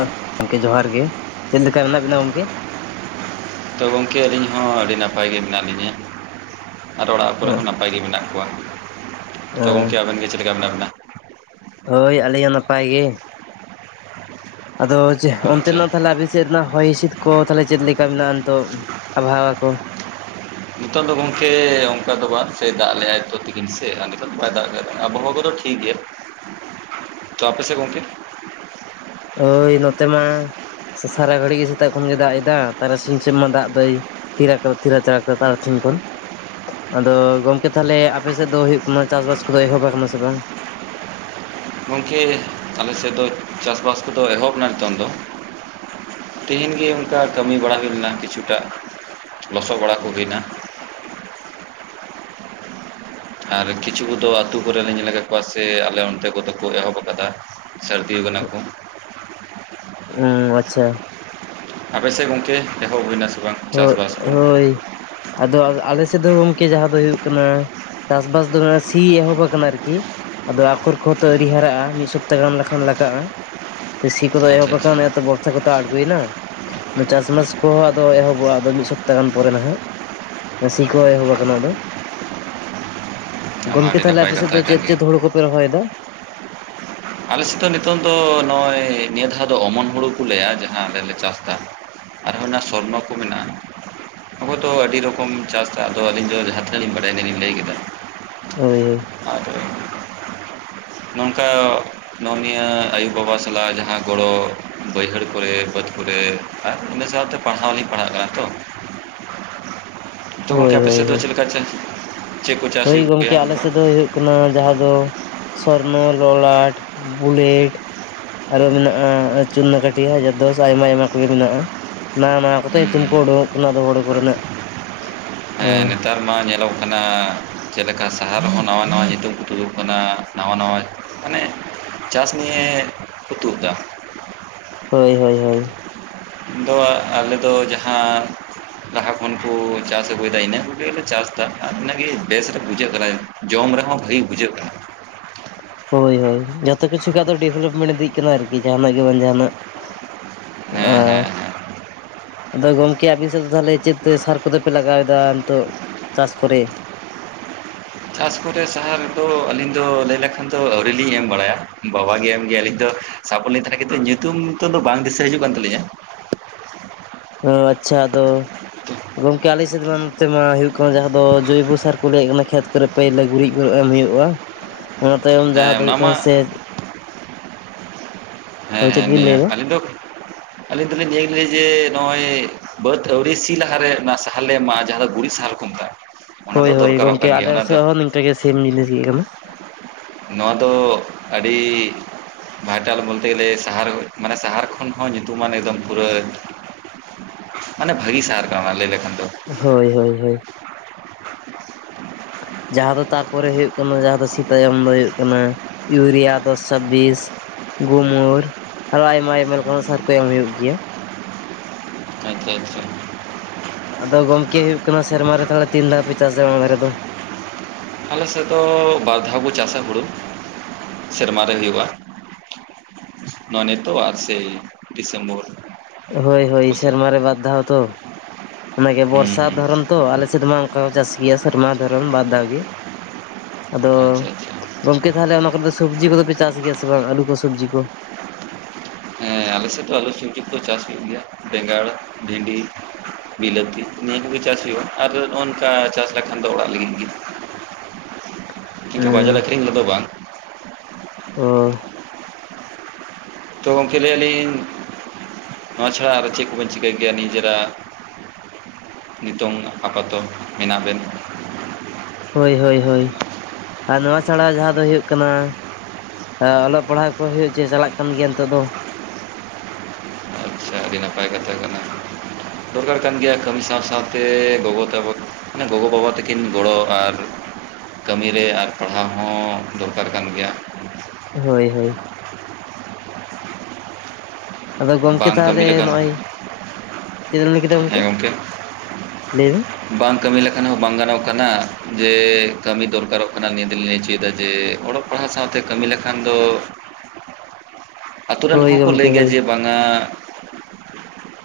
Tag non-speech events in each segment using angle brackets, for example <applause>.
<inaudible> ᱜᱚᱝᱠᱮ ᱡᱚᱦᱟᱨ ᱜᱮ᱾ ᱪᱮᱫ ᱞᱮᱠᱟ ᱢᱮᱱᱟᱜ ᱵᱤᱱᱟ ᱜᱚᱝᱠᱮ? ᱛᱚ ᱜᱚᱝᱠᱮ ᱟᱹᱞᱤᱧ ᱦᱚᱸ ᱟᱹᱰᱤ ᱱᱟᱯᱟᱭ ᱜᱮ ᱢᱮᱱᱟᱜ ᱞᱤᱧᱟᱹ᱾ ᱟᱨ ᱚᱲᱟᱜ ᱠᱚᱨᱮ ᱦᱚᱸ ᱱᱟᱯᱟᱭ ᱜᱮ ᱢᱮᱱᱟᱜ ᱠᱚᱣᱟ, ᱛᱚ ᱜᱚᱝᱠᱮ ᱟᱵᱮᱱ ᱜᱮ ᱪᱮᱫ ᱞᱮᱠᱟ ᱢᱮᱱᱟᱜ ᱵᱤᱱᱟ? ᱦᱳᱭ ᱟᱞᱤᱧ ᱦᱚᱸ ᱱᱟᱯᱟᱭ ᱜᱮ᱾ ᱟᱫᱚ ᱪᱮᱫ ᱟᱪᱪᱷᱟ ᱚᱱᱛᱮᱱᱟᱜ ᱛᱟᱞᱦᱮ ᱟᱵᱤᱱ ᱥᱮᱫ ᱨᱮᱱᱟᱜ ᱦᱚᱭ ᱦᱤᱸᱥᱤᱫ ᱠᱚ ᱛᱟᱞᱦᱮ ᱪᱮᱫ ᱞᱮᱠᱟ ᱢᱮᱱᱟᱜ-ᱟ ᱱᱤᱛᱚᱜ, ᱟᱵᱚᱦᱟᱣᱟ ᱠᱚ? ᱱᱤᱛᱚᱜ ᱫᱚ ᱜᱚᱝᱠᱮ ᱚᱱᱠᱟ ᱫᱚ ᱵᱟᱝ, ᱥᱮ ᱫᱟᱜ ᱞᱮᱜ-ᱟᱭ ᱛᱚ ᱛᱤᱠᱤᱱ ᱥᱮᱫ <inaudible> ᱱᱤᱛᱚᱜ ᱵᱟᱭ ᱫᱟᱜ ᱠᱟᱫᱟ, ᱟᱵᱚᱦᱟᱣᱟ ᱠᱚᱫᱚ ᱴᱷᱤᱠ ᱜᱮᱭᱟ᱾ ᱛᱚ ᱟᱯᱮ ᱥᱮᱫ ᱜᱚᱝᱠᱮ? ᱳᱭ ᱱᱚᱛᱮ ᱢᱟ ᱥᱟᱥᱟᱨᱟ ᱜᱷᱟᱹᱲᱤᱡ ᱜᱮ ᱥᱮᱛᱟᱜ ᱠᱷᱚᱱᱜᱮ ᱫᱟᱜ ᱮᱫᱟ, ᱛᱟᱨᱟᱥᱤᱧ ᱥᱮᱫ ᱢᱟ ᱫᱟᱜ ᱫᱚᱭ <unintelligible> ᱛᱟᱨᱟᱥᱤᱧ ᱠᱷᱚᱱ᱾ ᱟᱫᱚ ᱜᱚᱢᱠᱮ ᱛᱟᱦᱞᱮ ᱟᱯᱮ ᱥᱮᱫ ᱫᱚ ᱦᱩᱭᱩᱜ ᱠᱟᱱᱟ ᱢᱟᱱᱮ ᱪᱟᱥᱵᱟᱥ ᱠᱚᱫᱚ ᱮᱦᱚᱵ ᱟᱠᱟᱱᱟ ᱥᱮ ᱵᱟᱝ? ᱜᱚᱝᱠᱮ ᱟᱞᱮ ᱥᱮᱫ ᱫᱚ ᱪᱟᱥᱵᱟᱥ ᱠᱚᱫᱚ ᱮᱦᱚᱵ ᱮᱱᱟ ᱱᱤᱛᱚᱝ ᱫᱚ᱾ ᱛᱤᱦᱤᱧ ᱜᱮ ᱚᱱᱠᱟ ᱠᱟᱹᱢᱤ ᱵᱟᱲᱟ ᱦᱩᱭ ᱞᱮᱱᱟ ᱠᱤᱪᱷᱩᱴᱟᱜ, ᱞᱚᱥᱚᱫ ᱵᱟᱲᱟ ᱠᱚ ᱦᱩᱭᱱᱟ᱾ ᱟᱨ ᱠᱤᱪᱷᱩ ᱠᱚᱫᱚ ᱟᱹᱛᱳ ᱠᱚᱨᱮ ᱞᱤᱧ ᱧᱮᱞ ᱠᱟᱜ ᱠᱚᱣᱟ ᱥᱮ ᱟᱞᱮ ᱚᱱᱛᱮ ᱠᱚᱫᱚ ᱠᱚ ᱮᱦᱚᱵ ᱟᱠᱟᱫᱟ᱾ ᱥᱟᱹᱨᱫᱤ ᱠᱟᱱᱟ ᱠᱚ, ᱦᱩᱸ ᱟᱪᱪᱷᱟ, ᱟᱯᱮᱥᱮᱫ ᱜᱚᱝᱠᱮ ᱮᱦᱚᱵ ᱦᱩᱭᱱᱟ ᱥᱮ ᱵᱟᱝ? ᱦᱳᱜ, ᱪᱟᱥᱵᱟᱥ ᱠᱚ ᱦᱳᱭ, ᱟᱫᱚ ᱟᱞᱮ ᱥᱮᱫ ᱫᱚ ᱜᱚᱝᱠᱮ ᱡᱟᱦᱟᱸ ᱫᱚ ᱦᱩᱭᱩᱜ ᱠᱟᱱᱟ ᱪᱟᱥᱵᱟᱥ ᱫᱚ ᱱᱟᱦᱟᱜ ᱥᱤ ᱮᱦᱚᱵ ᱟᱠᱟᱱᱟ ᱟᱨᱠᱤ, ᱟᱫᱚ ᱟᱠᱷᱚᱨ ᱠᱚᱦᱚᱸ ᱛᱚ ᱟᱹᱣᱨᱤ ᱦᱟᱨᱟᱜ-ᱟ ᱢᱤᱫ ᱥᱚᱯᱛᱟ ᱜᱟᱱ ᱞᱟᱠᱷᱟᱱ ᱞᱟᱜᱟᱜ-ᱟ᱾ ᱥᱤ ᱠᱚᱫᱚ ᱟᱪᱪᱷᱟ ᱟᱪᱪᱷᱟ ᱮᱦᱚᱵᱠᱷᱟᱱ ᱮᱛᱚ ᱵᱚᱨᱥᱟ ᱠᱚᱛᱚ ᱟᱬᱜᱚᱭᱮᱱᱟ ᱪᱟᱥ ᱵᱟᱥ ᱠᱚᱦᱚᱸ ᱮᱦᱚᱵ ᱟᱵᱚᱣᱟᱜᱫᱚ ᱢᱤᱫ ᱥᱚᱯᱛᱟ ᱜᱟᱱ ᱯᱚᱨᱮ ᱱᱟᱦᱟᱜ ᱥᱤ ᱠᱚ ᱮᱦᱚᱵ ᱟᱠᱟᱱᱟ ᱟᱫᱚ, <inaudible> ᱜᱚᱝᱠᱮ ᱛᱟᱦᱚᱞᱮ ᱱᱟᱯᱟᱭ ᱟᱯᱮᱥᱮᱫ ᱠᱟᱛᱷᱟ ᱫᱚ ᱠᱟᱱ ᱪᱮᱫ ᱜᱮ ᱪᱮᱫ ᱦᱩᱬᱩ ᱠᱚᱯᱮ ᱨᱚᱦᱚᱭᱮᱫᱟ? ᱟᱞᱮᱥᱮᱫ ᱫᱚ ᱱᱤᱛᱚᱝ ᱫᱚ ᱱᱚᱜᱼᱚᱭ ᱱᱤᱭᱟᱹ ᱫᱷᱟᱣ ᱫᱚ ᱚᱢᱚᱱ ᱦᱩᱲᱩ ᱠᱚ ᱞᱟᱹᱭᱟ ᱡᱟᱦᱟᱸ ᱟᱞᱮ ᱞᱮ ᱪᱟᱥ ᱮᱫᱟ᱾ ᱟᱨᱦᱚᱸ ᱚᱱᱟ ᱥᱚᱨᱱᱚ ᱠᱚ ᱢᱮᱱᱟᱜ-ᱟ, ᱟᱵᱚ ᱛᱚ ᱟᱹᱰᱤ ᱨᱚᱠᱚᱢ ᱪᱟᱥ ᱮᱫᱟ ᱟᱫᱚ ᱟᱹᱞᱤᱧ ᱫᱚ ᱡᱟᱦᱟᱸ ᱛᱤᱱᱟᱹᱜ ᱞᱤᱧ ᱵᱟᱲᱟᱭ-ᱟ ᱤᱱᱟᱹᱞᱤᱧ ᱞᱟᱹᱭ ᱠᱮᱫᱟ᱾ ᱦᱳᱭ, ᱦᱳᱭ, ᱟᱨ, ᱱᱚᱝᱠᱟ, ᱱᱚᱜᱼᱚ ᱱᱤᱭᱟᱹ ᱟᱭᱳ ᱵᱟᱵᱟ ᱥᱟᱞᱟᱜ ᱡᱟᱦᱟᱸ ᱜᱚᱲᱚ ᱵᱟᱹᱭᱦᱟᱹᱲ ᱠᱚᱨᱮ ᱵᱟᱹᱫᱽ ᱠᱚᱨᱮ᱾ ᱟᱨ ᱤᱱᱟᱹ ᱥᱟᱶᱛᱮ ᱯᱟᱲᱦᱟᱣ ᱞᱤᱧ ᱯᱟᱲᱦᱟᱜ ᱠᱟᱱᱟ ᱛᱚ, ᱛᱚ ᱜᱚᱝᱠᱮ ᱦᱳᱭ ᱦᱳᱭ ᱟᱯᱮᱥᱮᱫ ᱦᱳᱭ ᱫᱚ ᱦᱳᱭ ᱪᱮᱫ ᱞᱮᱠᱟ ᱪᱮ? ᱦᱳᱭ ᱜᱚᱝᱠᱮ ᱟᱞᱮᱥᱮᱫ ᱫᱚ ᱦᱩᱭᱩᱜ ᱠᱟᱱᱟ ᱡᱟᱦᱟᱸ ᱫᱚ ᱥᱚᱨᱱᱚ, ᱞᱚᱞᱟᱴ, ᱵᱩᱞᱮᱮᱴ, ᱟᱨᱚ ᱢᱮᱱᱟᱜ-ᱟ ᱪᱩᱨᱱᱟ, ᱠᱟᱹᱴᱷᱤ, ᱦᱟᱡᱟᱨ ᱫᱚᱥ, ᱟᱭᱢᱟ ᱟᱭᱢᱟ ᱠᱚᱜᱮ ᱢᱮᱱᱟᱜ-ᱟ, ᱱᱟᱣᱟ ᱱᱟᱣᱟ ᱠᱚᱛᱚ ᱧᱩᱛᱩᱢ ᱦᱩᱸ ᱠᱚ ᱳᱰᱳᱝᱼᱚᱜ ᱠᱟᱱᱟ ᱦᱳᱬᱳ ᱠᱚ ᱨᱮᱱᱟᱜ᱾ <unintelligible> ᱱᱮᱛᱟᱨ ᱢᱟ ᱧᱮᱞᱚᱜ ᱠᱟᱱᱟ ᱪᱮᱫ ᱞᱮᱠᱟ ᱥᱟᱦᱟᱨ ᱨᱮᱦᱚᱸ ᱱᱟᱣᱟ ᱱᱟᱣᱟ ᱧᱤᱛᱩᱢ ᱠᱚ ᱛᱩᱫᱚᱜ ᱠᱟᱱᱟ ᱱᱟᱣᱟ ᱱᱟᱣᱟ ᱢᱟᱱᱮ, ᱪᱟᱥ ᱱᱤᱭᱮ ᱠᱚ ᱛᱩᱫ ᱫᱟ, ᱦᱳᱭ, ᱦᱳᱭ, ᱦᱳᱭ, ᱫᱚ ᱟᱞᱮᱫᱚ ᱡᱟᱦᱟᱸ ᱞᱟᱦᱟ ᱠᱷᱚᱱ ᱠᱚ ᱪᱟᱥ ᱟᱹᱜᱩᱭᱮᱫᱟ ᱤᱱᱟᱹ ᱠᱚᱜᱮᱞᱮ ᱪᱟᱥ ᱮᱫᱟ ᱟᱨ ᱤᱱᱟᱹᱜᱮ ᱵᱮᱥ ᱫᱚ ᱵᱩᱡᱷᱟᱹᱜ ᱠᱟᱱᱟ, ᱡᱚᱢ ᱨᱮᱦᱚᱸ ᱵᱷᱟᱹᱜᱤ ᱵᱩᱡᱷᱟᱹᱜ ᱠᱟᱱᱟ, ᱦᱳᱭ, ᱦᱳᱭ, ᱡᱚᱛᱚ ᱠᱤᱷᱩ ᱜᱮ ᱟᱫᱚ ᱰᱮᱵᱷᱞᱚᱯᱢᱮᱱᱴ ᱤᱫᱤᱜ ᱠᱟᱱᱟ ᱟᱨᱠᱤ ᱡᱟᱦᱱᱟᱜ ᱜᱮ ᱵᱟᱝ ᱡᱟᱦᱱᱟᱜ, ᱦᱮᱸ ᱦᱮᱸ ᱟᱨ, ᱦᱮᱸ ᱟᱫᱚ ᱜᱚᱝᱠᱮ ᱟᱵᱤᱱ ᱥᱮᱫ ᱫᱚ ᱛᱟᱦᱚᱞᱮ ᱪᱮᱫ ᱛᱮ ᱥᱟᱨ ᱠᱚᱫᱚᱯᱮ ᱞᱟᱜᱟᱣ ᱮᱟᱫᱟ ᱱᱤᱛᱚᱜ ᱪᱟᱥ ᱠᱚᱨᱮ? ᱪᱟᱥ ᱠᱚᱨᱮ ᱥᱟᱦᱟᱨ ᱫᱚ ᱟᱹᱞᱤᱧ ᱫᱚ ᱞᱟᱹᱭ ᱞᱮᱠᱷᱟᱱ ᱫᱚ ᱟᱹᱣᱨᱤ ᱞᱤᱧ ᱮᱢ ᱵᱟᱲᱟᱭᱟ ᱵᱟᱵᱟᱜᱮ ᱮᱢ ᱜᱮᱭᱟ ᱟᱹᱞᱤᱧ ᱫᱚ ᱥᱟᱯᱚᱴ ᱞᱤᱧ ᱛᱟᱦᱮᱱᱟ ᱠᱤᱱᱛᱩ ᱧᱩᱛᱩᱢ ᱠᱚᱫᱚ ᱵᱟᱝ ᱫᱤᱥᱟᱹ ᱦᱤᱡᱩᱜ ᱠᱟᱱ ᱛᱟᱹᱞᱤᱧᱟ, ᱚ, ᱟᱪᱪᱷᱟ ᱟᱫᱚ, ᱜᱚᱝᱠᱮ ᱟᱞᱮ ᱥᱮᱫᱢᱟ ᱱᱚᱛᱮ ᱢᱟ ᱦᱩᱭᱩᱜ ᱠᱟᱱᱟ ᱡᱟᱦᱟᱸ ᱫᱚ ᱡᱳᱭᱵᱚ ᱥᱟᱨ ᱠᱚ ᱞᱟᱹᱭᱮᱫ ᱠᱟᱱᱟ ᱠᱷᱮᱛ ᱠᱚᱨᱮ, ᱯᱟᱹᱭᱞᱟᱹ ᱜᱩᱨᱤᱡ ᱜᱩᱨ ᱮᱢ ᱦᱩᱭᱩᱜᱼᱟ, <inaudible> ᱚᱱᱟ ᱛᱟᱭᱚᱢ ᱦᱮᱸ ᱡᱟᱦᱟᱸ ᱫᱚ ᱚᱱᱟ ᱦᱩᱭᱩᱜ ᱢᱟ ᱠᱟᱱᱟ ᱥᱮᱫ, ᱦᱮᱸ, ᱪᱮᱫ ᱦᱮᱸ, ᱵᱤᱱ ᱱᱤᱭᱟ, ᱞᱟᱹᱭ ᱮᱫᱟ ᱟᱹᱞᱤᱧ ᱫᱚ, ᱟᱹᱞᱤᱧ ᱫᱚᱞᱤᱧ <unintelligible> ᱱᱤᱭᱟᱹ ᱜᱮᱭᱟ ᱡᱮ ᱱᱚᱜᱼᱚᱭ ᱵᱟᱹᱫᱽ ᱟᱹᱣᱨᱤ ᱥᱤ ᱞᱟᱦᱟᱨᱮ ᱚᱱᱟ ᱥᱟᱦᱟᱨ ᱞᱮ ᱮᱢᱟᱜ ᱡᱟᱦᱟᱸ ᱫᱚ ᱜᱩᱨᱤᱡ ᱥᱟᱦᱟᱨ ᱠᱚ ᱢᱮᱛᱟᱜᱼᱟ, ᱚᱱᱟ ᱫᱚ ᱦᱳᱭ, ᱦᱳᱭ, ᱫᱚᱨᱠᱟᱨᱚᱜ ᱜᱚᱝᱠᱮ ᱠᱟᱱ ᱜᱮᱭᱟ ᱟᱞᱮ ᱚᱱᱟ ᱫᱚ ᱥᱮᱫ ᱦᱚᱸ ᱱᱤᱝᱠᱟᱹ ᱜᱮ ᱥᱮᱢ ᱡᱤᱱᱤᱥ ᱜᱮᱤᱭᱟᱹ ᱠᱟᱱᱟ, ᱱᱚᱣᱟ ᱫᱚ ᱟᱹᱰᱤ ᱵᱟᱭᱴᱟᱞ ᱵᱚᱞᱛᱮ ᱜᱮᱞᱮ ᱥᱟᱦᱟᱨ ᱢᱟᱱᱮ ᱥᱟᱦᱟᱨ ᱠᱷᱚᱱ ᱦᱚᱸ ᱧᱩᱛᱩᱢᱟᱱ ᱮᱠᱫᱚᱢ ᱯᱩᱨᱟᱹ, ᱢᱟᱱᱮ ᱵᱷᱟᱹᱜᱤ ᱥᱟᱦᱟᱨ ᱠᱟᱱᱟ ᱞᱟᱹᱭ ᱞᱮᱠᱷᱟᱱ ᱫᱚ, ᱦᱳᱭ, ᱦᱳᱭ, ᱦᱳᱭ᱾ ᱡᱟᱦᱟᱸ ᱫᱚ ᱛᱟᱨᱯᱚᱨᱮ ᱦᱩᱭᱩᱜ ᱠᱟᱱᱟ ᱡᱟᱦᱟᱸ ᱫᱚ ᱥᱤᱛᱟᱭᱚᱢ ᱫᱚ ᱦᱩᱭᱩᱜ ᱠᱟᱱᱟ, ᱤᱭᱩᱨᱤᱭᱟ ᱫᱚᱥ ᱪᱷᱟᱵᱤᱥ, ᱜᱷᱩᱢᱩᱨ ᱟᱨᱦᱚ ᱟᱭᱢᱟ ᱟᱭᱢᱟ ᱞᱮᱠᱟᱱ ᱥᱟᱨ ᱠᱚ ᱮᱢ ᱦᱩᱭᱩᱜ ᱜᱮᱭᱟ᱾ ᱟᱪᱪᱷᱟ ᱟᱪᱪᱷᱟ᱾ ᱟᱫᱚ ᱜᱚᱢᱠᱮ ᱦᱩᱭᱩᱜ ᱠᱟᱱᱟ ᱥᱮᱨᱢᱟ ᱨᱮ ᱛᱟᱦᱚᱞᱮ ᱛᱤᱱ ᱫᱷᱟᱣ ᱯᱮ ᱪᱟᱥᱟ ᱚᱱᱟ ᱫᱷᱟᱨᱮ ᱫᱚ? ᱟᱞᱮ ᱥᱮᱫ ᱫᱚ ᱵᱟᱨ ᱫᱷᱟᱣ ᱵᱚ ᱪᱟᱥᱟ ᱦᱩᱲᱩ ᱥᱮᱨᱢᱟᱨ ᱨᱮ ᱦᱩᱭᱩᱜ-ᱟ᱾ ᱱᱚᱣᱟ ᱱᱤᱛᱚ-ᱟᱜ ᱥᱮ ᱰᱤᱥᱮᱢᱵᱚᱨ? ᱦᱳᱭ ᱦᱳᱭ ᱠᱚᱥᱮᱫ ᱥᱮᱨᱢᱟᱨ ᱨᱮ ᱵᱟᱨ ᱫᱷᱟᱣ ᱛᱚ ᱚᱱᱟᱜᱮ ᱦᱩᱸ ᱵᱚᱨᱥᱟ ᱦᱩᱸ ᱫᱷᱚᱨᱚᱱ ᱛᱚ ᱟᱞᱮ ᱥᱮᱫ ᱢᱟ, ᱚᱱᱠᱟ ᱠᱚ ᱪᱟᱥ ᱜᱤᱭᱟ ᱥᱮᱨᱢᱟ ᱫᱷᱚᱨᱚᱢ ᱵᱟᱫᱽ ᱫᱷᱟᱣ ᱜᱮ᱾ ᱟᱫᱚ ᱟᱪᱪᱷᱟ ᱟᱪᱪᱷᱟ ᱜᱚᱢᱠᱮ ᱛᱟᱦᱚᱞᱮ ᱚᱱᱟ ᱠᱚᱨᱮ ᱫᱚ ᱥᱚᱵᱡᱤ ᱠᱚᱫᱚ ᱯᱮ ᱪᱟᱥ ᱜᱮᱭᱟ ᱥᱮ ᱵᱟᱝ ᱟᱞᱩ ᱠᱚ ᱥᱚᱵᱡᱤ ᱠᱚ? <inaudible> ᱦᱮᱸ ᱟᱞᱮ ᱥᱮᱫ ᱫᱚ ᱟᱞᱩ ᱥᱚᱵᱡᱤ ᱫᱚ ᱪᱟᱥ ᱦᱩᱭᱩᱜ ᱜᱮᱭᱟ ᱵᱮᱸᱜᱟᱲ, ᱵᱷᱤᱰᱤ, ᱵᱤᱞᱟᱹᱛᱤ ᱱᱤᱭᱟᱹ ᱠᱚᱜᱮ ᱪᱟᱥ ᱦᱩᱭᱩᱜᱼᱟ ᱟᱨ ᱱᱚᱜ ᱱᱚᱝᱠᱟ ᱪᱟᱥ ᱞᱮᱠᱷᱟᱱ ᱫᱚ ᱚᱲᱟᱜ ᱞᱟᱹᱜᱤᱫ ᱜᱮ᱾ ᱪᱮᱠᱟ ᱵᱟᱡᱟᱨ ᱦᱮᱸ ᱟᱹᱠᱷᱨᱤᱧ ᱩᱱᱟᱹᱜ ᱫᱚ ᱵᱟᱝ᱾ ᱳ᱾ ᱛᱚ ᱜᱚᱝᱠᱮ ᱞᱟᱹᱭᱟᱞᱤᱧ ᱱᱚᱣᱟ ᱪᱷᱟᱲᱟ ᱟᱨ ᱪᱮᱫ ᱠᱚᱵᱮᱱ ᱪᱤᱠᱟᱹᱭ ᱜᱮᱭᱟ ᱱᱤᱡᱮᱨᱟᱜ? ᱱᱤᱛᱚᱝ ᱟᱯᱟᱛᱚᱛᱚ ᱢᱮᱱᱟᱜ ᱵᱮᱱ᱾ ᱦᱳᱭ ᱦᱳᱭ ᱦᱳᱭ ᱟᱨ ᱱᱚᱣᱟ ᱪᱷᱟᱲᱟ ᱡᱟᱦᱟᱸ ᱫᱚ ᱦᱩᱭᱩᱜ ᱠᱟᱱᱟ, ᱦᱮ ᱚᱞᱚᱜ ᱯᱟᱲᱦᱟᱜ ᱠᱚ ᱦᱩᱭᱩᱜ ᱪᱮ ᱪᱟᱞᱟᱜ ᱠᱟᱱ ᱜᱮᱭᱟ ᱱᱤᱛᱚᱜ ᱫᱚ᱾ ᱟᱪᱪᱷᱟ ᱟᱹᱰᱤ ᱱᱟᱯᱟᱭ ᱠᱟᱛᱷᱟ ᱠᱟᱱᱟ᱾ ᱫᱚᱨᱠᱟᱨ ᱠᱟᱱ ᱜᱮᱭᱟ ᱠᱟᱹᱢᱤ ᱥᱟᱶ ᱥᱟᱶᱛᱮ ᱜᱚᱜᱚ ᱛᱟᱵᱚ, ᱢᱟᱱᱮ ᱜᱚᱜᱚᱼᱵᱟᱵᱟ ᱛᱟᱹᱠᱤᱱ ᱜᱚᱲᱚ ᱟᱨ ᱠᱟᱹᱢᱤᱨᱮ ᱟᱨ ᱯᱟᱲᱦᱟᱣ ᱦᱚᱸ ᱫᱚᱨᱠᱟᱨ ᱠᱟᱱ ᱜᱮᱭᱟ᱾ ᱦᱳᱭ ᱦᱳᱭ᱾ ᱟᱫᱚ ᱜᱚᱢᱠᱮ ᱵᱟᱝ ᱠᱟᱹᱢᱤ ᱛᱟᱦᱚᱞᱮ ᱞᱮᱠᱷᱟᱱ ᱱᱚᱜᱼᱚᱭ, ᱪᱮᱫ ᱮᱢ ᱞᱟᱹᱭ ᱠᱮᱫᱟ ᱜᱚᱢᱠᱮ? ᱞᱟᱹᱭ ᱢᱮ, ᱵᱟᱝ ᱠᱟᱹᱢᱤ ᱞᱮᱠᱷᱟᱱ ᱦᱚᱸ ᱵᱟᱝ ᱜᱟᱱᱚᱜ ᱠᱟᱱᱟ, ᱡᱮ ᱠᱟᱹᱢᱤ ᱫᱚᱨᱠᱟᱨᱚᱜ ᱠᱟᱱᱟ ᱱᱤᱭᱟᱹ ᱫᱚᱞᱤᱧ ᱞᱟᱹᱭ ᱚᱪᱚᱭᱮᱫᱟ ᱡᱮ ᱚᱲᱚ ᱚᱱᱟ ᱥᱟᱶᱛᱮ ᱠᱟᱹᱢᱤ ᱞᱮᱱᱠᱷᱟᱱ ᱫᱚ ᱟᱛᱩ ᱨᱮᱱ ᱦᱳᱭ ᱦᱚᱸᱠᱚ ᱜᱚᱢᱠᱮ ᱞᱟᱹᱭ ᱜᱮᱭᱟ ᱦᱳᱭ ᱡᱮ ᱵᱟᱝ ᱟ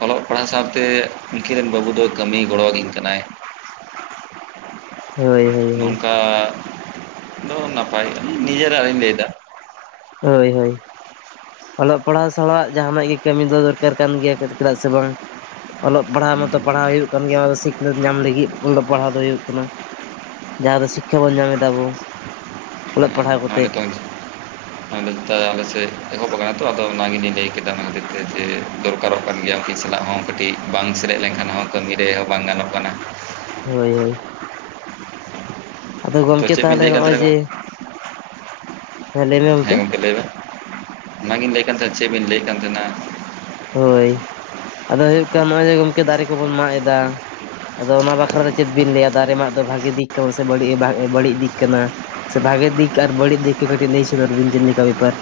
ᱚᱞᱚᱜ ᱯᱟᱲᱦᱟᱣ ᱥᱟᱶᱛᱮ ᱩᱱᱠᱤᱱ ᱨᱮᱱ ᱵᱟᱹᱵᱩ ᱫᱚᱭ ᱠᱟᱹᱢᱤ ᱜᱚᱲᱚᱣᱟ ᱠᱤᱱ ᱠᱟᱱᱟᱭ᱾ ᱦᱳᱭ ᱦᱳᱭ ᱦᱳᱭ ᱱᱚᱝᱠᱟ ᱫᱚ ᱱᱟᱯᱟᱭ ᱱᱤᱡᱮᱨᱟᱜ ᱨᱤᱧ ᱞᱟᱹᱭᱫᱟ᱾ ᱦᱳ‌‌. ᱭ ᱦᱳ. ᱭ᱾ ᱚᱞᱚᱜ ᱯᱟᱲᱦᱟᱣ ᱥᱟᱞᱟᱜ ᱡᱟᱦᱟᱱᱟᱜ ᱜᱮ ᱠᱟᱹᱢᱤ ᱫᱚ ᱫᱚᱨᱠᱟᱨ ᱠᱟᱱ ᱜᱮᱭᱟ ᱪᱮᱫᱟᱜ ᱥᱮ ᱵᱟᱝ ᱚᱞᱚᱜ ᱯᱟᱲᱦᱟᱣ ᱢᱟᱛᱚ ᱯᱟᱲᱦᱟᱣ ᱦᱩᱭᱩᱜ ᱠᱟᱱ ᱜᱮᱭᱟ ᱥᱤᱠᱷᱱᱟᱹᱛ ᱧᱟᱢ ᱞᱟᱹᱜᱤᱫ ᱚᱞᱚᱜ ᱯᱟᱲᱦᱟᱣ ᱫᱚ ᱦᱩᱭᱩᱜ ᱠᱟᱱᱟ ᱡᱟᱦᱟᱸ ᱫᱚ ᱥᱤᱠᱠᱷᱟ ᱵᱚᱱ ᱧᱟᱢ ᱮᱫᱟ ᱟᱵᱚ᱾ ᱚᱞᱚᱜ ᱯᱟᱲᱦᱟᱣ ᱱᱚᱜ-ᱚᱭ ᱠᱟᱛᱮᱫ ᱱᱮᱛᱳᱢ ᱟᱨ ᱱᱮᱛᱟᱨ ᱫᱚ ᱟᱞᱮ ᱥᱮᱫ ᱮᱦᱚᱵ ᱟᱠᱟᱱᱟ ᱛᱚ, ᱟᱫᱚ ᱚᱱᱟᱜᱮᱞᱤᱧ ᱞᱟᱹᱭ ᱠᱮᱫᱟ ᱚᱱᱟ ᱠᱷᱚᱛᱤᱨ ᱛᱮ, ᱡᱮ ᱫᱚᱨᱠᱟᱨᱚᱜ ᱠᱟᱱ ᱜᱮᱭᱟ ᱩᱱᱠᱤᱱ ᱥᱟᱞᱟᱜ ᱦᱚᱸ᱾ ᱠᱟᱹᱴᱤᱡ ᱵᱟᱝ ᱥᱮᱞᱮᱫ ᱞᱮᱱᱠᱷᱟᱱ ᱦᱚᱸ ᱠᱟᱹᱢᱤ ᱨᱮ ᱦᱚᱸ ᱵᱟᱝ ᱜᱟᱱᱚᱜ ᱠᱟᱱᱟ᱾ ᱦᱳᱭ ᱦᱳᱭ᱾ ᱟᱫᱚ ᱛᱚ ᱜᱚᱢᱠᱮ ᱪᱮᱫ ᱵᱤᱱ ᱛᱟᱦᱚᱞᱮ ᱞᱟᱹᱭᱮᱫ ᱠᱟᱱ ᱱᱚᱜᱼᱚᱭ ᱛᱟᱦᱮᱱᱟ ᱡᱮ ᱜᱚᱝᱠᱮ? ᱦᱮᱸ ᱜᱚᱢᱠᱮ ᱞᱟᱹᱭ ᱵᱮᱱ ᱚᱱᱟᱜᱤᱧ ᱞᱟᱹᱭᱮᱫ ᱠᱟᱱ ᱛᱟᱦᱮᱱᱟ ᱪᱮᱫ ᱵᱤᱱ ᱞᱟᱹᱭᱮᱫ ᱠᱟᱱ ᱛᱟᱦᱮᱱᱟ? ᱦᱳᱭ ᱟᱫᱚ ᱦᱩᱭᱩᱜ ᱠᱟᱱᱟ ᱱᱚᱜᱼᱚᱭ ᱡᱮ ᱜᱚᱢᱠᱮ ᱫᱟᱨᱮ ᱠᱚᱵᱚᱱ ᱢᱟᱜ ᱮᱫᱟ ᱟᱫᱚ ᱚᱱᱟ ᱵᱟᱠᱷᱨᱟ ᱫᱚ ᱪᱮᱫ ᱵᱤᱱ ᱞᱟᱹᱭᱟ ᱫᱟᱨᱮ ᱢᱟ ᱫᱚ ᱵᱷᱟᱜᱤ ᱫᱤᱠ ᱠᱟᱱᱟ ᱥᱮ ᱵᱟᱹᱲᱤᱡ ᱮᱸ ᱵᱷᱟᱜ ᱮᱸ ᱵᱟᱹᱲᱤᱡ ᱫᱤᱠ ᱠᱟᱱᱟ? ᱥᱮ ᱵᱷᱟᱜᱮ ᱫᱤᱠ ᱟᱨ ᱵᱟᱲᱤᱡ ᱫᱤᱠ ᱠᱚ ᱠᱟᱹᱴᱤᱡ ᱞᱟᱹᱭ ᱥᱚᱫᱟᱨ ᱵᱤᱱ ᱡᱮᱞᱮᱠᱟ. ᱵᱮᱯᱟᱨ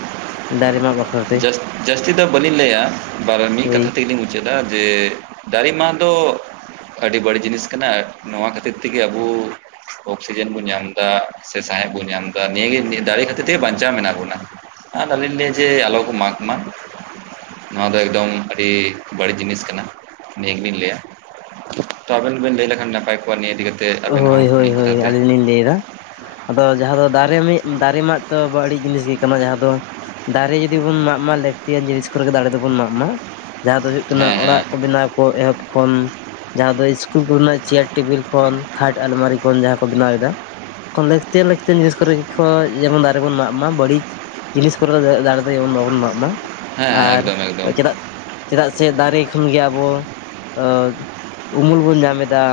ᱫᱟᱨᱮ ᱢᱟᱜ ᱵᱟᱠᱷ ᱡᱟᱥ ᱡᱟᱹᱥᱛᱤ ᱫᱚ ᱵᱟᱹᱞᱤᱧ ᱞᱟᱹᱭᱮᱫ-ᱟ, ᱵᱟᱨᱮ ᱢᱤᱫ ᱦᱳᱭ ᱠᱟᱛᱷᱟ ᱛᱮᱜᱮ ᱞᱤᱧ ᱢᱩ ᱪᱟᱹᱫᱟ ᱡᱮ ᱫᱟᱨᱮ ᱢᱟᱜ ᱫᱚ ᱟᱹᱰᱤ ᱵᱟᱹᱲᱤᱡ ᱡᱤᱱᱤᱥ ᱠᱟᱱᱟ ᱱᱚᱣᱟ ᱠᱷᱟᱹᱛᱤᱨ ᱛᱮᱜᱮ ᱟᱵᱚ ᱚᱠᱥᱤᱡᱮᱱ ᱵᱚᱱ ᱧᱟᱢ ᱮᱫᱟ ᱥᱮ ᱥᱟᱸᱟᱦᱮᱫᱽ ᱵᱚᱱ ᱧᱟᱢ ᱮᱫᱟ, ᱱᱤᱭᱟᱹᱜᱮ ᱤᱭᱟᱹ ᱫᱟᱲᱮ ᱠᱷᱟᱹᱛᱤᱨ ᱛᱮᱜᱮ ᱵᱟᱧᱪᱟᱣ ᱢᱮᱱᱟᱜ ᱵᱚᱱᱟ᱾ ᱟᱨ ᱟᱞᱤᱧ ᱞᱟᱹᱭᱟ ᱡᱮ ᱟᱞᱚ ᱠᱚ ᱢᱟᱜᱽ ᱢᱟ᱾ ᱱᱚᱣᱟ ᱫᱚ ᱮᱠᱫᱚᱢ ᱟᱹᱰᱤ ᱵᱟᱹᱲᱤᱡ ᱡᱤᱱᱤᱥ ᱠᱟᱱᱟ, ᱱᱤᱭᱟᱹ ᱜᱮᱞᱤᱧ ᱞᱟᱹᱭᱟ᱾ ᱛᱚ ᱟᱵᱮᱱ ᱵᱮᱱ ᱞᱟᱹᱭ ᱞᱮᱠᱷᱟᱱ ᱱᱟᱯᱟᱭ ᱠᱚᱜᱼᱟ ᱱᱤᱭᱟᱹ ᱤᱫᱤ ᱠᱟᱛᱮ ᱟᱵᱮᱱ ᱦᱚᱸ ᱢᱤᱫ ᱠᱟᱛᱷᱟ ᱛᱮ᱾ ᱤᱧ ᱞᱟᱹᱭ ᱮᱫᱟ᱾ ᱟᱫᱚ ᱡᱟᱦᱟᱸ ᱫᱚ ᱫᱟᱨᱮ ᱢᱤᱜ, ᱫᱟᱨᱮ ᱢᱟᱜ ᱛᱚ ᱵᱟᱹᱲᱤᱡ ᱡᱤᱱᱤᱥ ᱜᱮ ᱠᱟᱱᱟ ᱡᱟᱦᱟᱸ ᱫᱚ ᱫᱟᱨᱮ ᱡᱩᱫᱤ ᱵᱚᱱ ᱢᱟᱜ ᱢᱟ ᱞᱟᱹᱠᱛᱤᱭᱟᱱ ᱡᱤᱱᱤᱥ ᱠᱚᱨᱮ ᱜᱮ ᱫᱟᱲᱮ ᱫᱚᱵᱚᱱ ᱢᱟᱜ ᱢᱟ᱾ ᱡᱟᱦᱟᱸ ᱫᱚ ᱦᱩᱭᱩᱜ ᱠᱟᱱᱟ ᱦᱮᱸ ᱦᱮᱸ ᱚᱲᱟᱜ ᱠᱚ ᱵᱮᱱᱟᱣ ᱠᱚ ᱮᱦᱚᱵ ᱠᱷᱚᱱ, ᱡᱟᱦᱟᱸ ᱫᱚ ᱤᱥᱠᱩᱞ ᱠᱚᱨᱮᱱᱟᱜ ᱪᱮᱭᱟᱨ ᱴᱮᱵᱤᱞ ᱠᱷᱚᱱ, ᱠᱷᱟᱴ ᱟᱞᱢᱟᱨᱤ ᱠᱷᱚᱱ ᱡᱟᱦᱟᱸ ᱠᱚ ᱵᱮᱱᱟᱣ ᱮᱫᱟ ᱠᱷᱚᱱ ᱞᱟᱹᱠᱛᱤᱭᱟᱱ ᱞᱟᱹᱠᱛᱤᱭᱟᱱ ᱡᱤᱱᱤᱥ ᱠᱚᱨᱮ ᱜᱤ ᱠᱷᱚᱡ ᱡᱮᱢᱚᱱ ᱫᱟᱨᱮ ᱵᱚᱱ ᱢᱟᱜ ᱢᱟ, ᱵᱟᱹᱲᱤᱡ ᱡᱤᱱᱤᱥ ᱠᱚᱨᱮ ᱫᱚ <inaudible> ᱫᱟᱨᱮ ᱫᱚ ᱡᱮᱢᱚᱱ ᱵᱟᱵᱚᱱ ᱢᱟᱜ ᱢᱟ᱾ ᱦᱮᱸ ᱟᱨ ᱮᱠᱫᱚᱢ ᱮᱠᱫᱚᱢ ᱪᱮᱫᱟᱜ ᱪᱮᱫᱟᱜ ᱥᱮ ᱫᱟᱨᱮ ᱠᱷᱚᱱ ᱜᱮ ᱟᱵᱚ ᱮ ᱩᱢᱩᱞ ᱵᱚᱱ ᱧᱟᱢ ᱮᱫᱟ,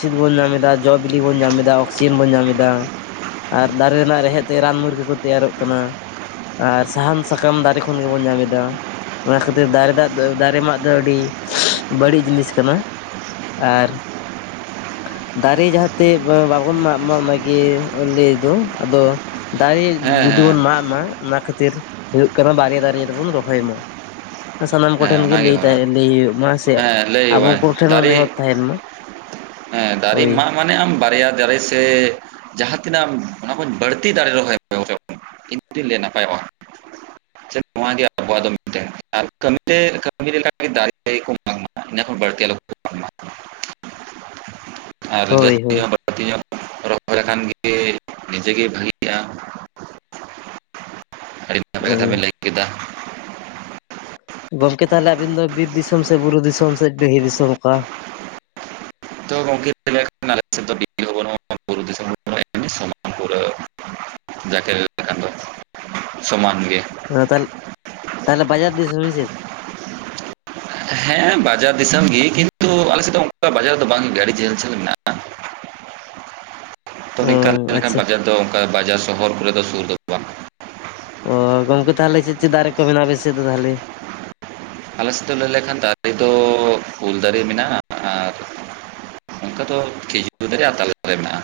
ᱪᱤᱫ ᱵᱚᱱ ᱧᱟᱢ ᱮᱫᱟ ᱡᱚ ᱵᱤᱞᱤ ᱵᱚᱱ ᱧᱟᱢ ᱮᱫᱟ, ᱚᱠᱥᱤᱡᱮᱱ ᱵᱚᱱ ᱧᱟᱢ ᱮᱫᱟ᱾ ᱟᱨ ᱫᱟᱨᱮ ᱨᱮᱱᱟᱜ ᱨᱮᱦᱮᱫᱽ ᱛᱮᱜᱮ ᱨᱟᱱ ᱢᱩᱨᱜᱟᱹ ᱠᱚ ᱛᱮᱭᱟᱨᱚᱜ ᱠᱟᱱᱟ᱾ ᱟᱨ ᱥᱟᱦᱟᱱ ᱥᱟᱠᱟᱢ ᱫᱟᱨᱮ ᱠᱷᱚᱱ ᱜᱮᱵᱚᱱ ᱧᱟᱢ ᱮᱫᱟ᱾ ᱚᱱᱟ ᱠᱷᱟᱹᱛᱤᱨ ᱫᱟᱨᱮ ᱫᱟᱜ ᱫᱚ ᱫᱟᱨᱮ ᱢᱟᱜ ᱫᱚ ᱟᱹᱰᱤ ᱵᱟᱹᱲᱤᱡ ᱡᱤᱱᱤᱥ ᱠᱟᱱᱟ᱾ ᱟᱨ ᱫᱟᱨᱮ ᱡᱟᱦᱟᱸᱛᱮ ᱵᱟ ᱵᱟᱵᱚᱱ ᱢᱟᱜ ᱢᱟ ᱢᱟᱜᱮ ᱞᱟᱹᱭ ᱫᱚ ᱟᱫᱚ ᱫᱟᱨᱮ ᱦᱮᱸ ᱡᱩᱫᱤ ᱦᱮᱸ ᱵᱚᱱ ᱢᱟᱜ ᱢᱟ ᱚᱱᱟ ᱠᱷᱟᱹᱛᱤᱨ ᱦᱩᱭᱩᱜ ᱠᱟᱱᱟ ᱵᱟᱨᱭᱟ ᱫᱟᱨᱮ ᱫᱚᱵᱚᱱ ᱨᱚᱦᱚᱭ ᱢᱟ᱾ ᱮᱸ ᱥᱟᱱᱟᱢ ᱦᱮᱸ ᱠᱚᱴᱷᱮᱱ ᱜᱮ ᱚᱱᱟᱜᱮ ᱞᱟᱹᱭ ᱚᱱᱟ ᱛᱟᱦᱮ ᱞᱟᱹᱭ ᱦᱩᱭᱩᱜ ᱢᱟ ᱥᱮ ᱦᱮᱸ ᱟᱵᱚ ᱞᱟᱹᱭᱟᱹᱧ ᱠᱚᱴᱷᱮᱱ ᱦᱚᱸ ᱫᱟᱨᱮ ᱱᱮᱦᱚᱨ ᱛᱟᱦᱮᱱ ᱢᱟ᱾ ᱦᱮᱸ ᱫᱟᱨᱤ ᱦᱳᱭ ᱢᱟᱜ ᱢᱟᱱᱮ ᱟᱢ ᱵᱟᱨᱭᱟ ᱫᱟᱨᱮ ᱥᱮ ᱡᱟᱦᱟᱸ ᱛᱤᱱᱟᱹᱜ ᱟᱢ ᱚᱱᱟ ᱠᱷᱚᱱ ᱵᱟᱹᱲᱛᱤ ᱫᱟᱲᱮ ᱨᱚᱦᱚᱭ <inaudible> <unintelligible> ᱱᱟᱯᱟᱭᱚᱜᱼᱟ ᱥᱮ ᱱᱚᱣᱟ ᱜᱮ ᱟᱵᱚᱣᱟᱜ ᱫᱚ <inaudible> <inaudible> ᱤᱱᱟᱹ ᱠᱷᱚᱱ ᱵᱟᱹᱲᱛᱤ ᱟᱞᱚ ᱠᱚ <inaudible> ᱟᱨ <inaudible> ᱦᱳᱭ ᱦᱳᱭ <unintelligible> ᱨᱚᱦᱚᱭ ᱞᱮᱠᱟᱱ ᱜᱮ ᱱᱤᱡᱮ ᱜᱮ ᱵᱷᱟᱹᱜᱤᱼᱟ᱾ ᱟᱹᱰᱤ ᱱᱟᱯᱟᱭ ᱦᱳᱭ ᱠᱟᱛᱷᱟ ᱵᱮᱱ ᱞᱟᱹᱭ ᱠᱮᱫᱟ᱾ ᱜᱚᱢᱠᱮ ᱛᱟᱦᱚᱞᱮ ᱟᱵᱤᱱ ᱫᱚ ᱵᱤᱨ ᱫᱤᱥᱚᱢ ᱥᱮ ᱵᱩᱨᱩ ᱫᱤᱥᱚᱢ ᱥᱮ ᱰᱤᱺᱦᱤ ᱫᱤᱥᱚᱢ ᱚᱠᱟ? <inaudible> <inaudible> ᱥᱚᱢᱟᱱ ᱜᱮ᱾ ᱦᱮᱸ ᱛᱟᱦᱚᱞᱮ, ᱛᱟᱦᱚᱞᱮ ᱵᱟᱡᱟᱨ ᱫᱤᱥᱚᱢ ᱥᱮ ᱪᱮᱫ? ᱦᱮᱸ ᱵᱟᱡᱟᱨ ᱫᱤᱥᱚᱢ ᱜᱮ ᱠᱤᱱᱛᱩ ᱟᱞᱮ ᱥᱮᱫ ᱫᱚ ᱚᱱᱠᱟ ᱵᱟᱡᱟᱨᱫᱚ ᱵᱟᱝᱜᱮ ᱟᱹᱰᱤ ᱡᱷᱟᱹᱞ ᱡᱷᱟᱹᱞ ᱢᱮᱱᱟᱜᱼᱟ᱾ <inaudible> ᱛᱚ ᱚ ᱱᱤᱝᱠᱟᱹ <inaudible> ᱞᱮᱠᱷᱟᱱ ᱟᱪᱪᱷᱟ ᱵᱟᱡᱟᱨ ᱫᱚ ᱚᱱᱠᱟ ᱵᱟᱡᱟᱨ ᱥᱚᱦᱚᱨ ᱠᱚᱨᱮ ᱫᱚ ᱥᱩᱨ ᱫᱚ ᱵᱟᱝ᱾ ᱚ ᱜᱚᱝᱠᱮ ᱛᱟᱦᱚᱞᱮ ᱪᱮᱫ ᱪᱮᱫ ᱫᱟᱨᱮ ᱠᱚ ᱢᱮᱱᱟᱜ-ᱟ ᱟᱯᱮ ᱥᱮ ᱫᱚ ᱛᱟᱦᱚᱞᱮ? ᱟᱞᱮ ᱥᱮᱫ ᱞᱟᱹᱭ ᱞᱮᱠᱷᱟᱱ ᱫᱟᱨᱮ ᱫᱚ ᱩᱞ ᱫᱟᱨᱮ ᱢᱮᱱᱟᱜᱼᱟ ᱟᱨ ᱚᱱᱠᱟ ᱫᱚ ᱠᱷᱤᱡᱩᱨ ᱫᱟᱨᱮ ᱟᱨ ᱛᱟᱞᱮ ᱫᱟᱨᱮ ᱢᱮᱱᱟᱜᱼᱟ᱾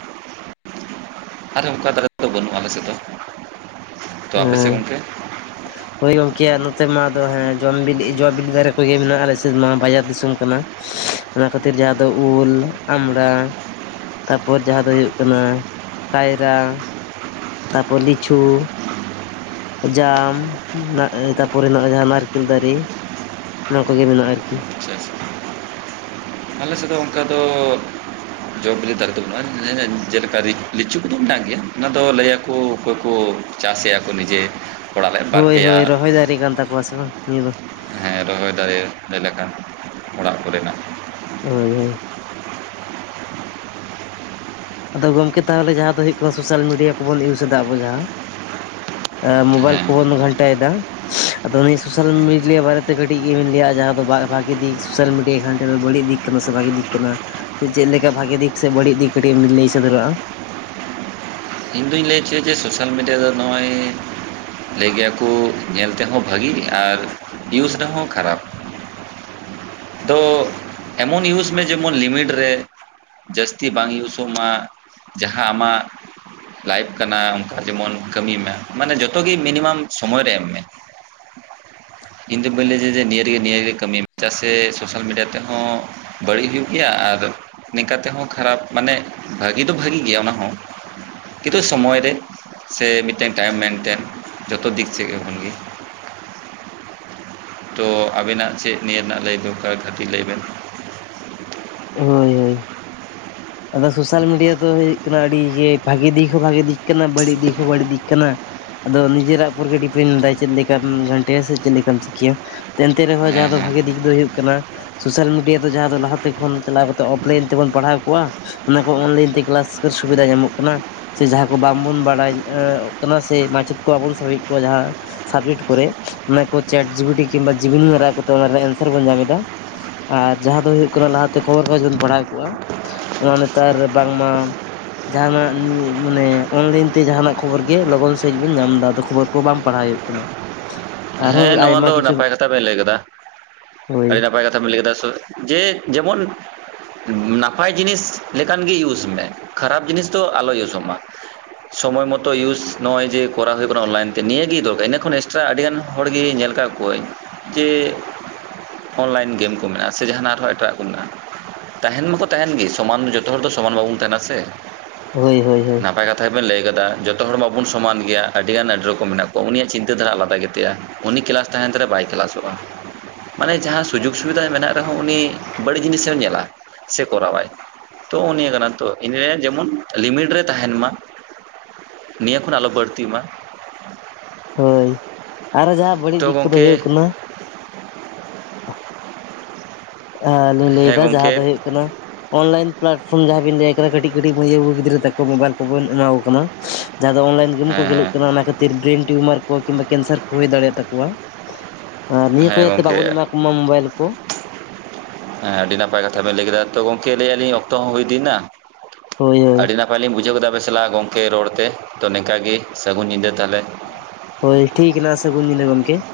ᱟᱨᱮ ᱚᱱᱠᱟ ᱫᱟᱨᱮ ᱠᱟᱫᱚ ᱵᱟᱹᱱᱩᱜᱼᱟ ᱟᱞᱮ ᱥᱮᱫ ᱫᱚ, ᱛᱚ ᱟᱯᱮ ᱥᱮᱫ ᱦᱮᱸ ᱜᱚᱝᱠᱮ? ᱦᱳᱭ ᱜᱚᱝᱠᱮ ᱱᱚᱛᱮ ᱢᱟ ᱟᱫᱚ ᱦᱮᱸ ᱡᱚᱢ ᱵᱤᱞᱤ ᱡᱚ ᱵᱤᱞᱤ ᱫᱟᱨᱮ ᱠᱚᱜᱮ ᱢᱮᱱᱟᱜᱼᱟ ᱟᱞᱮ ᱥᱮᱫ ᱢᱟ ᱵᱟᱡᱟᱨ ᱫᱤᱥᱚᱢ ᱠᱟᱱᱟ᱾ ᱚᱱᱟ ᱠᱷᱟᱹᱛᱤᱨ ᱡᱟᱦᱟᱸ ᱫᱚ ᱩᱞ, ᱟᱢᱲᱟ, ᱛᱟᱯᱚᱨ ᱡᱟᱦᱟᱸ ᱫᱚ ᱦᱩᱭᱩᱜ ᱠᱟᱱᱟ ᱠᱟᱭᱨᱟ, ᱛᱟᱯᱚᱨ ᱞᱤᱪᱩ, ᱡᱟᱢ, ᱛᱟᱯᱚᱨᱮ ᱱᱚᱜᱼᱚᱭ ᱡᱟᱦᱟᱸ ᱱᱟᱨᱠᱮᱞ ᱫᱟᱨᱮ, ᱱᱚᱣᱟ ᱠᱚᱜᱮ ᱢᱮᱱᱟᱜᱼᱟ ᱟᱨᱠᱤ, ᱟᱪᱪᱷᱟ ᱟᱪᱪᱷᱟ ᱟᱨᱠᱤ, ᱟᱞᱮ ᱥᱮᱫ ᱫᱚ ᱚᱱᱠᱟ ᱫᱚ ᱡᱚ ᱵᱤᱞᱤ ᱫᱟᱨᱮ ᱫᱚ ᱵᱟᱹᱱᱩᱜᱼᱟ, ᱡᱮᱞᱮᱠᱟ ᱞᱤᱪᱩ ᱠᱚᱫᱚ ᱢᱮᱱᱟᱜ ᱜᱮᱭᱟ ᱚᱱᱟ ᱫᱚ ᱞᱟᱹᱭᱟᱠᱚ ᱚᱠᱚᱭ ᱠᱚ ᱪᱟᱥ ᱮᱭᱟᱠᱚ ᱱᱤᱡᱮ, ᱚᱲᱟᱜ ᱨᱮ ᱵᱟᱨ ᱦᱳᱭ, ᱯᱮᱭᱟ ᱦᱳᱭ, ᱨᱚᱦᱚᱭ ᱫᱟᱨᱮ ᱠᱟᱱ ᱛᱟᱠᱚᱣᱟ ᱥᱮ ᱵᱟᱝ ᱱᱤᱭᱟᱹ ᱫᱚ, ᱦᱮᱸ ᱨᱚᱦᱚᱭ ᱫᱟᱲᱮ ᱞᱮᱠᱟ ᱚᱲᱟᱜ ᱠᱚᱨᱮᱱᱟᱜ, ᱦᱳᱭ, ᱦᱳᱭ, ᱟᱫᱚ ᱜᱚᱝᱠᱮ ᱛᱟᱦᱚᱞᱮ ᱡᱟᱦᱟᱸ ᱫᱚ ᱦᱩᱭᱩᱜ ᱠᱟᱱᱟ ᱥᱳᱥᱟᱞ ᱢᱤᱰᱤᱭᱟ ᱠᱚᱵᱚᱱ ᱤᱭᱩᱥ ᱮᱫᱟ ᱟᱵᱚ ᱡᱟᱦᱟᱸ ᱟ ᱢᱳᱵᱟᱭᱚᱞ ᱦᱮᱸ ᱠᱚᱵᱚᱱ ᱜᱷᱴᱟᱭ ᱫᱟ, ᱟᱫᱚ ᱩᱱᱤ ᱥᱳᱥᱟᱞ ᱢᱤᱰᱤᱭᱟ ᱵᱟᱨᱮ ᱛᱮ ᱠᱟᱹᱴᱤᱡ ᱜᱮᱵᱮᱱ ᱞᱟᱹᱭᱟ ᱡᱟᱦᱟᱸ ᱫᱚ ᱵᱟᱨ ᱵᱷᱟᱜ? ᱵᱷᱟᱜ ᱫᱤᱠ ᱥᱳᱥᱟᱞ ᱢᱤᱰᱤᱭᱟ ᱜᱷᱟᱱᱴᱟ ᱫᱚ ᱵᱟᱹᱲᱤᱡ ᱫᱤᱠ ᱠᱟᱱᱟ ᱥᱮ ᱵᱷᱟᱜᱤ ᱫᱤᱠ ᱠᱟᱱᱟ ᱥᱮ ᱪᱮᱫ ᱞᱮᱠᱟ ᱵᱷᱟᱜᱮ ᱫᱤᱠ ᱥᱮ ᱵᱟᱹᱲᱤᱡ ᱫᱤᱠ ᱴᱤᱡ ᱮᱢ ᱞᱟᱹᱭ ᱥᱚᱫᱚᱨᱚᱜᱼᱟ, ᱤᱧ ᱫᱩᱧ ᱞᱟᱹᱭ ᱦᱚᱪᱚᱭᱟ ᱡᱮ ᱥᱳᱥᱟᱞ ᱢᱤᱰᱤᱭᱟ ᱫᱚ ᱱᱚᱜᱼᱚᱭ ᱞᱟᱹᱭ ᱜᱮᱭᱟᱠᱚ ᱧᱮᱞ ᱛᱮᱦᱚᱸ ᱵᱷᱟᱹᱜᱤ ᱟᱨ ᱨᱮᱦᱚᱸ ᱠᱷᱟᱨᱟᱯ, ᱛᱚ ᱮᱢᱚᱱ ᱤᱭᱩᱡᱽ ᱢᱮ ᱡᱮᱢᱚᱱ ᱞᱤᱢᱤᱴ ᱨᱮ, ᱡᱟᱹᱥᱛᱤ ᱵᱟᱝ ᱤᱭᱩᱥᱚᱜ ᱢᱟ ᱡᱟᱦᱟᱸ ᱟᱢᱟᱜ, ᱞᱟᱭᱤᱯᱷ ᱠᱟᱱᱟ ᱚᱱᱠᱟ ᱡᱮᱢᱚᱱ ᱠᱟᱹᱢᱤ ᱢᱮ ᱢᱟᱱᱮ ᱡᱚᱛᱚ ᱜᱮ ᱢᱤᱱᱤᱢᱟᱢ ᱥᱚᱢᱚᱭ ᱨᱮ ᱮᱢ ᱢᱮ, ᱤᱧ ᱫᱚ ᱵᱟᱹᱧ ᱞᱟᱹᱭ ᱫᱟ ᱡᱮ ᱱᱤᱭᱟᱹᱜᱮ ᱱᱤᱭᱟᱹᱮ ᱠᱟᱹᱢ ᱪᱟᱥ, ᱥᱮ ᱥᱳᱥᱟᱞ ᱢᱤᱰᱤᱭᱟ ᱛᱮᱦᱚᱸ ᱵᱟᱹᱲᱤᱡ ᱦᱩᱭᱩᱜ ᱜᱮᱭᱟ᱾ ᱟᱨ, ᱱᱤᱝᱠᱟ ᱛᱮᱦᱚᱸ ᱠᱷᱟᱨᱟᱯ ᱢᱟᱱᱮ ᱵᱷᱟᱹᱜᱤ ᱫᱚ ᱵᱷᱟᱹᱜᱤ ᱜᱮᱭᱟ ᱚᱱᱟᱦᱚᱸ, ᱠᱤᱱᱛᱩ ᱥᱚᱢᱚᱭ ᱨᱮ ᱥᱮ ᱢᱤᱫᱴᱮᱱ ᱴᱟᱭᱤᱢ ᱢᱮᱱᱴᱮᱱ ᱡᱚᱛᱚ ᱫᱤᱠ ᱪᱷᱮᱠᱮ ᱠᱷᱚᱱ ᱜᱮ ᱛᱚ ᱟᱵᱮᱱᱟᱜ ᱪᱮᱫ ᱱᱤᱭᱟᱹ ᱨᱮᱱᱟᱜ ᱞᱟᱹᱭ ᱫᱚᱨᱠᱟᱨ ᱠᱷᱟᱹᱛᱤᱨ ᱞᱟᱹᱭ ᱵᱮᱱ, ᱦᱳᱭ ᱦᱳᱭ ᱟᱫᱚ ᱥᱳᱥᱟᱞ ᱢᱤᱰᱤᱭᱟ ᱫᱚ ᱦᱩᱭᱩᱜ ᱠᱟᱱᱟ ᱟᱹᱰᱤ ᱜᱮ ᱵᱷᱟᱜᱤ ᱫᱤᱠ ᱦᱚᱸ ᱵᱷᱟᱜᱤ ᱫᱤᱠ ᱠᱟᱱᱟ ᱵᱟᱹᱲᱤᱡ ᱫᱤᱠ ᱦᱚᱸ ᱵᱟᱹᱲᱤᱡ ᱫᱤᱠ ᱠᱟᱱᱟ, ᱟᱫᱚ ᱱᱤᱡᱮᱨᱟᱜ ᱩᱯᱚᱨ ᱜᱮ ᱰᱤᱯᱮᱱᱰ ᱮ ᱫᱟᱭ ᱪᱮᱫ ᱞᱮᱠᱟᱢ ᱜᱷᱟᱱᱴᱮᱭᱟ ᱥᱮ ᱪᱮᱫ ᱞᱮᱠᱟᱢ ᱪᱤᱠᱟᱹᱭᱟ, ᱮᱱᱛᱮ ᱨᱮᱦᱚᱸ ᱦᱮᱸ ᱡᱟᱦᱟᱸ ᱫᱚ ᱦᱮᱸ ᱵᱷᱟᱜᱤ ᱫᱤᱠ ᱫᱚ ᱦᱩᱭᱩᱜ ᱠᱟᱱᱟ, ᱥᱳᱥᱟᱞ ᱢᱤᱰᱤᱭᱟ ᱫᱚ ᱡᱟᱦᱟᱸ ᱫᱚ ᱞᱟᱦᱟᱛᱮ ᱠᱷᱚᱱ ᱪᱟᱞᱟᱣ ᱠᱟᱛᱮᱫ ᱚᱯᱞᱟᱭᱤᱱ ᱛᱮᱵᱚᱱ ᱯᱟᱲᱦᱟᱣ ᱠᱚᱜᱣᱟ? ᱚᱱᱟ ᱠᱚ ᱚᱱᱞᱟᱭᱤᱱ ᱛᱮ ᱠᱮᱞᱟᱥ ᱠᱚ ᱥᱩᱵᱤᱫᱷᱟ ᱧᱟᱢᱚᱜ ᱠᱟᱱᱟ, ᱥᱮ ᱡᱟᱦᱟᱸ ᱠᱚ ᱵᱟᱝᱵᱚᱱ ᱵᱟᱲᱟᱭ ᱮᱸᱠᱟᱱᱟ ᱥᱮ ᱢᱟᱪᱮᱫ ᱠᱚ ᱵᱟᱵᱚᱱ ᱥᱚᱵᱮᱫ ᱠᱚᱣᱟ ᱡᱟᱦᱟᱸ ᱥᱟᱵᱡᱮᱠᱴ ᱠᱚᱨᱮ ᱚᱱᱟ ᱠᱚ ᱪᱮᱴ ᱡᱤᱵᱤᱴᱤ ᱠᱤᱝᱵᱟ ᱡᱤᱵᱤᱱᱤ ᱢᱟᱨᱟᱣ ᱠᱟᱛᱮᱫ ᱚᱱᱟ ᱮᱱᱥᱟᱨ ᱵᱚᱱ ᱧᱟᱢ ᱮᱫᱟ, ᱟᱨ ᱡᱟᱦᱟᱸ ᱫᱚ ᱦᱳᱭᱳᱜ ᱠᱟᱱᱟ ᱞᱟᱦᱟᱛᱮ ᱠᱷᱚᱵᱚᱨ ᱠᱟᱜᱚᱡ ᱮᱢ ᱯᱟᱲᱦᱟᱣ ᱠᱚᱜᱼᱟ᱾ ᱚᱱᱟ ᱱᱮᱛᱟᱨ ᱵᱟᱝᱢᱟ ᱡᱟᱦᱟᱱᱟᱜ ᱱᱤᱭᱟᱹ ᱢᱟᱱᱮ ᱚᱱᱞᱟᱭᱤᱱ ᱛᱮ ᱡᱟᱦᱟᱱᱟᱜ ᱠᱷᱚᱵᱚᱨ ᱜᱮ ᱞᱚᱜᱚᱱ ᱥᱟᱹᱦᱤᱡ ᱵᱚᱱ ᱧᱟᱢ ᱮᱫᱟ ᱟᱫᱚ ᱠᱷᱚᱵᱚᱨ, ᱠᱚ ᱵᱟᱢ ᱯᱟᱲᱦᱟᱣ ᱦᱩᱭᱩᱜ ᱠᱟᱱᱟ, ᱟᱨᱦᱚᱸ ᱦᱮᱸ ᱱᱚᱣᱟ ᱟᱭᱢᱟ ᱫᱚ ᱠᱤᱪᱷᱩ ᱱᱟᱯᱟᱭ ᱠᱟᱛᱷᱟ ᱵᱮᱱ ᱞᱟᱹᱭ ᱠᱮᱫᱟ ᱦᱳᱭ ᱟᱹᱰᱤ ᱱᱟᱯᱟᱭ ᱠᱟᱛᱷᱟ ᱵᱮᱱ ᱞᱟᱹᱭ ᱠᱮᱫᱟ᱾ ᱡᱮ, ᱡᱮᱢᱚᱱ ᱱᱟᱯᱟᱭ ᱡᱤᱱᱤᱥ ᱞᱮᱠᱟᱱ ᱜᱮ ᱤᱭᱩᱡᱽ ᱢᱮ ᱠᱷᱟᱨᱟᱯ ᱡᱤᱱᱤᱥ ᱫᱚ ᱟᱞᱚ ᱤᱭᱩᱥᱚᱜ ᱢᱟ ᱾ ᱥᱚᱢᱚᱭ ᱢᱚᱛᱚ ᱤᱭᱩᱥ ᱱᱚᱜᱼᱚᱭ ᱡᱮ ᱠᱚᱨᱟᱣ ᱦᱩᱭᱩᱜ ᱠᱟᱱᱟ ᱚᱱᱞᱟᱭᱤᱱ ᱛᱮ ᱱᱤᱭᱟᱹᱜᱮ ᱫᱚᱨᱠᱟᱨ ᱤᱱᱟᱹᱠᱷᱚᱱ ᱮᱠᱥᱴᱨᱟ ᱟᱹᱰᱤᱜᱟᱱ ᱦᱚᱲ ᱜᱮ ᱧᱮᱞ ᱟᱠᱟᱫ ᱠᱚᱣᱟᱹᱧ ᱡᱮ ᱚᱱᱞᱟᱭᱤᱱ ᱜᱮᱢ ᱠᱚ ᱢᱮᱱᱟᱜᱼᱟ ᱥᱮ ᱡᱟᱦᱟᱱᱟᱜ ᱟᱨᱦᱚᱸ ᱮᱴᱟᱜ ᱠᱚ ᱢᱮᱱᱟᱜᱼᱟ ᱾ ᱛᱟᱦᱮᱱ ᱢᱟᱠᱚ ᱛᱟᱦᱮᱱ ᱜᱮ ᱥᱚᱢᱟᱱ ᱫᱚ ᱡᱚᱛᱚ ᱦᱚᱲ ᱫᱚ ᱥᱚᱢᱟᱱ ᱵᱟᱵᱚᱱ ᱛᱟᱦᱮᱱᱟ ᱥᱮ᱾ ᱦᱳᱭ, ᱦᱳᱭ, ᱦᱳᱭ ᱾ ᱛᱟᱭ ᱵᱮᱱ ᱞᱟᱹᱭ ᱟᱠᱟᱫᱟ ᱡᱚᱛᱚ ᱦᱚᱲ ᱢᱟᱵᱚᱱ ᱥᱚᱢᱟᱱ ᱜᱮᱭᱟ ᱟᱹᱰᱤ ᱜᱟᱱ ᱟᱹᱰᱤ ᱨᱚᱠᱚᱢ ᱢᱮᱱᱟᱜ ᱠᱚᱣᱟ ᱩᱱᱤᱭᱟᱜ ᱪᱤᱱᱛᱟᱹ ᱫᱷᱟᱨᱟ ᱟᱞᱟᱫᱟ ᱜᱮᱛᱟᱭᱟ ᱾ ᱩᱱᱤ ᱠᱮᱞᱟᱥ ᱛᱟᱦᱮᱱ ᱛᱟᱭ ᱨᱮ ᱵᱟᱭ ᱠᱮᱞᱟᱥᱚᱜᱼᱟ ᱾ ᱢᱟᱱᱮ ᱡᱟᱦᱟᱸ ᱥᱩᱡᱳᱜᱽ ᱥᱩᱵᱤᱫᱷᱟ ᱢᱮᱱᱟᱜ ᱨᱮᱦᱚᱸ ᱩᱱᱤ ᱵᱟᱹᱲᱤᱡ ᱡᱤᱱᱤᱥᱮ ᱧᱮᱞᱟ ᱥᱮ ᱠᱚᱨᱟᱣᱟᱭ ᱾ ᱛᱚ ᱱᱤᱭᱟᱹ ᱠᱟᱱᱟ ᱛᱚ ᱤᱱᱟ. ᱡᱮᱢᱚᱱ ᱞᱤᱢᱤᱴ ᱨᱮ ᱛᱟᱦᱮᱱ ᱢᱟ ᱾ ᱱᱤᱭᱟᱹ ᱠᱷᱚᱱ ᱟᱞᱚ ᱵᱟᱹᱲᱛᱤᱜ ᱢᱟ ᱾ ᱦᱳᱭ ᱟᱨᱚ ᱡᱟᱦᱟᱸ ᱵᱟᱹᱲᱤᱡ ᱛᱚ ᱫᱤᱠ ᱠᱚᱫᱚ ᱜᱚᱢᱠᱮ ᱦᱩᱭᱩᱜ ᱠᱟᱱᱟ ᱾ ᱟ- ᱞᱤᱧ ᱦᱮᱸ ᱞᱟᱹᱭᱫᱟ ᱜᱚᱢᱠᱮ ᱡᱟᱦᱟᱸ ᱫᱚ ᱦᱩᱭᱩᱜ ᱠᱟᱱᱟ ᱾ ᱚᱱᱞᱟᱭᱤᱱ ᱯᱞᱟᱴᱯᱷᱚᱨᱚᱢ ᱡᱟᱦᱟᱸ ᱵᱤᱱ ᱞᱟᱹᱭ ᱠᱟᱱᱟ ᱠᱟᱹᱴᱤᱡ ᱠᱟᱹᱴᱤᱡ ᱢᱟᱹᱭ ᱵᱟᱹᱵᱩ ᱜᱤᱫᱽᱨᱟᱹ ᱛᱟᱠᱚ ᱢᱳᱵᱟᱭᱤᱞ ᱠᱚᱵᱚᱱ ᱮᱢᱟ ᱠᱚ ᱠᱟᱱᱟ ᱡᱟᱦᱟᱸ ᱫᱚ ᱚᱱᱞᱟᱭᱤᱱ ᱜᱮᱢ ᱠᱚ ᱦᱮᱸ ᱦᱮᱸ ᱠᱷᱮᱞᱳᱜ ᱠᱟᱱᱟ ᱚᱱᱟ ᱠᱷᱟᱹᱛᱤᱨ ᱵᱨᱮᱱ ᱴᱤᱭᱩᱢᱟᱨ ᱠᱚ ᱠᱤᱱᱵᱟ ᱠᱮᱱᱥᱟᱨ ᱠᱚ ᱦᱩᱭ ᱫᱟᱲᱮᱭᱟ ᱛᱟᱠᱚᱣᱟ ᱾ ᱟᱨ ᱱᱤᱭᱟᱹ ᱠᱚ ᱦᱮᱸ ᱡᱟᱛᱮ ᱜᱚᱢᱠᱮ ᱵᱟᱵᱚᱱ ᱮᱢᱟ ᱠᱚ ᱢᱟ ᱢᱳᱵᱟᱭᱤᱞ ᱠᱚ ᱾ ᱦᱮᱸ ᱟᱹᱰᱤ ᱱᱟᱯᱟᱭ ᱠᱟᱛᱷᱟ ᱵᱮᱱ ᱞᱟᱹᱭ ᱠᱮᱫᱟ ᱛᱚ ᱜᱚᱝᱠᱮ ᱞᱟᱹᱭ ᱟᱞᱤᱧ ᱚᱠᱛᱚ ᱦᱚᱸ ᱦᱩᱭ ᱤᱫᱤ ᱮᱱᱟ ᱦᱳᱭ ᱾ ᱦᱳᱭ ᱟᱹᱰᱤ ᱱᱟ ᱯᱟᱭ ᱞᱤᱧ ᱵᱩᱡᱷᱟᱹᱣ ᱠᱮᱫᱟ ᱟᱵᱮᱱ ᱥᱟᱞᱟᱜ ᱜᱚᱝᱠᱮ ᱨᱚᱲ ᱛᱮ ᱛᱚ ᱱᱤᱝᱠᱟ ᱜᱮ ᱥᱟᱹᱜᱩᱱ ᱧᱤᱫᱟᱹ ᱛᱟᱦᱚᱞᱮ ᱾ ᱦᱳᱭ ᱴᱷᱤᱠ ᱱᱟ ᱥᱟᱹᱜᱩᱱ ᱧᱤᱫᱟᱹ ᱜᱚᱢᱠᱮ ᱾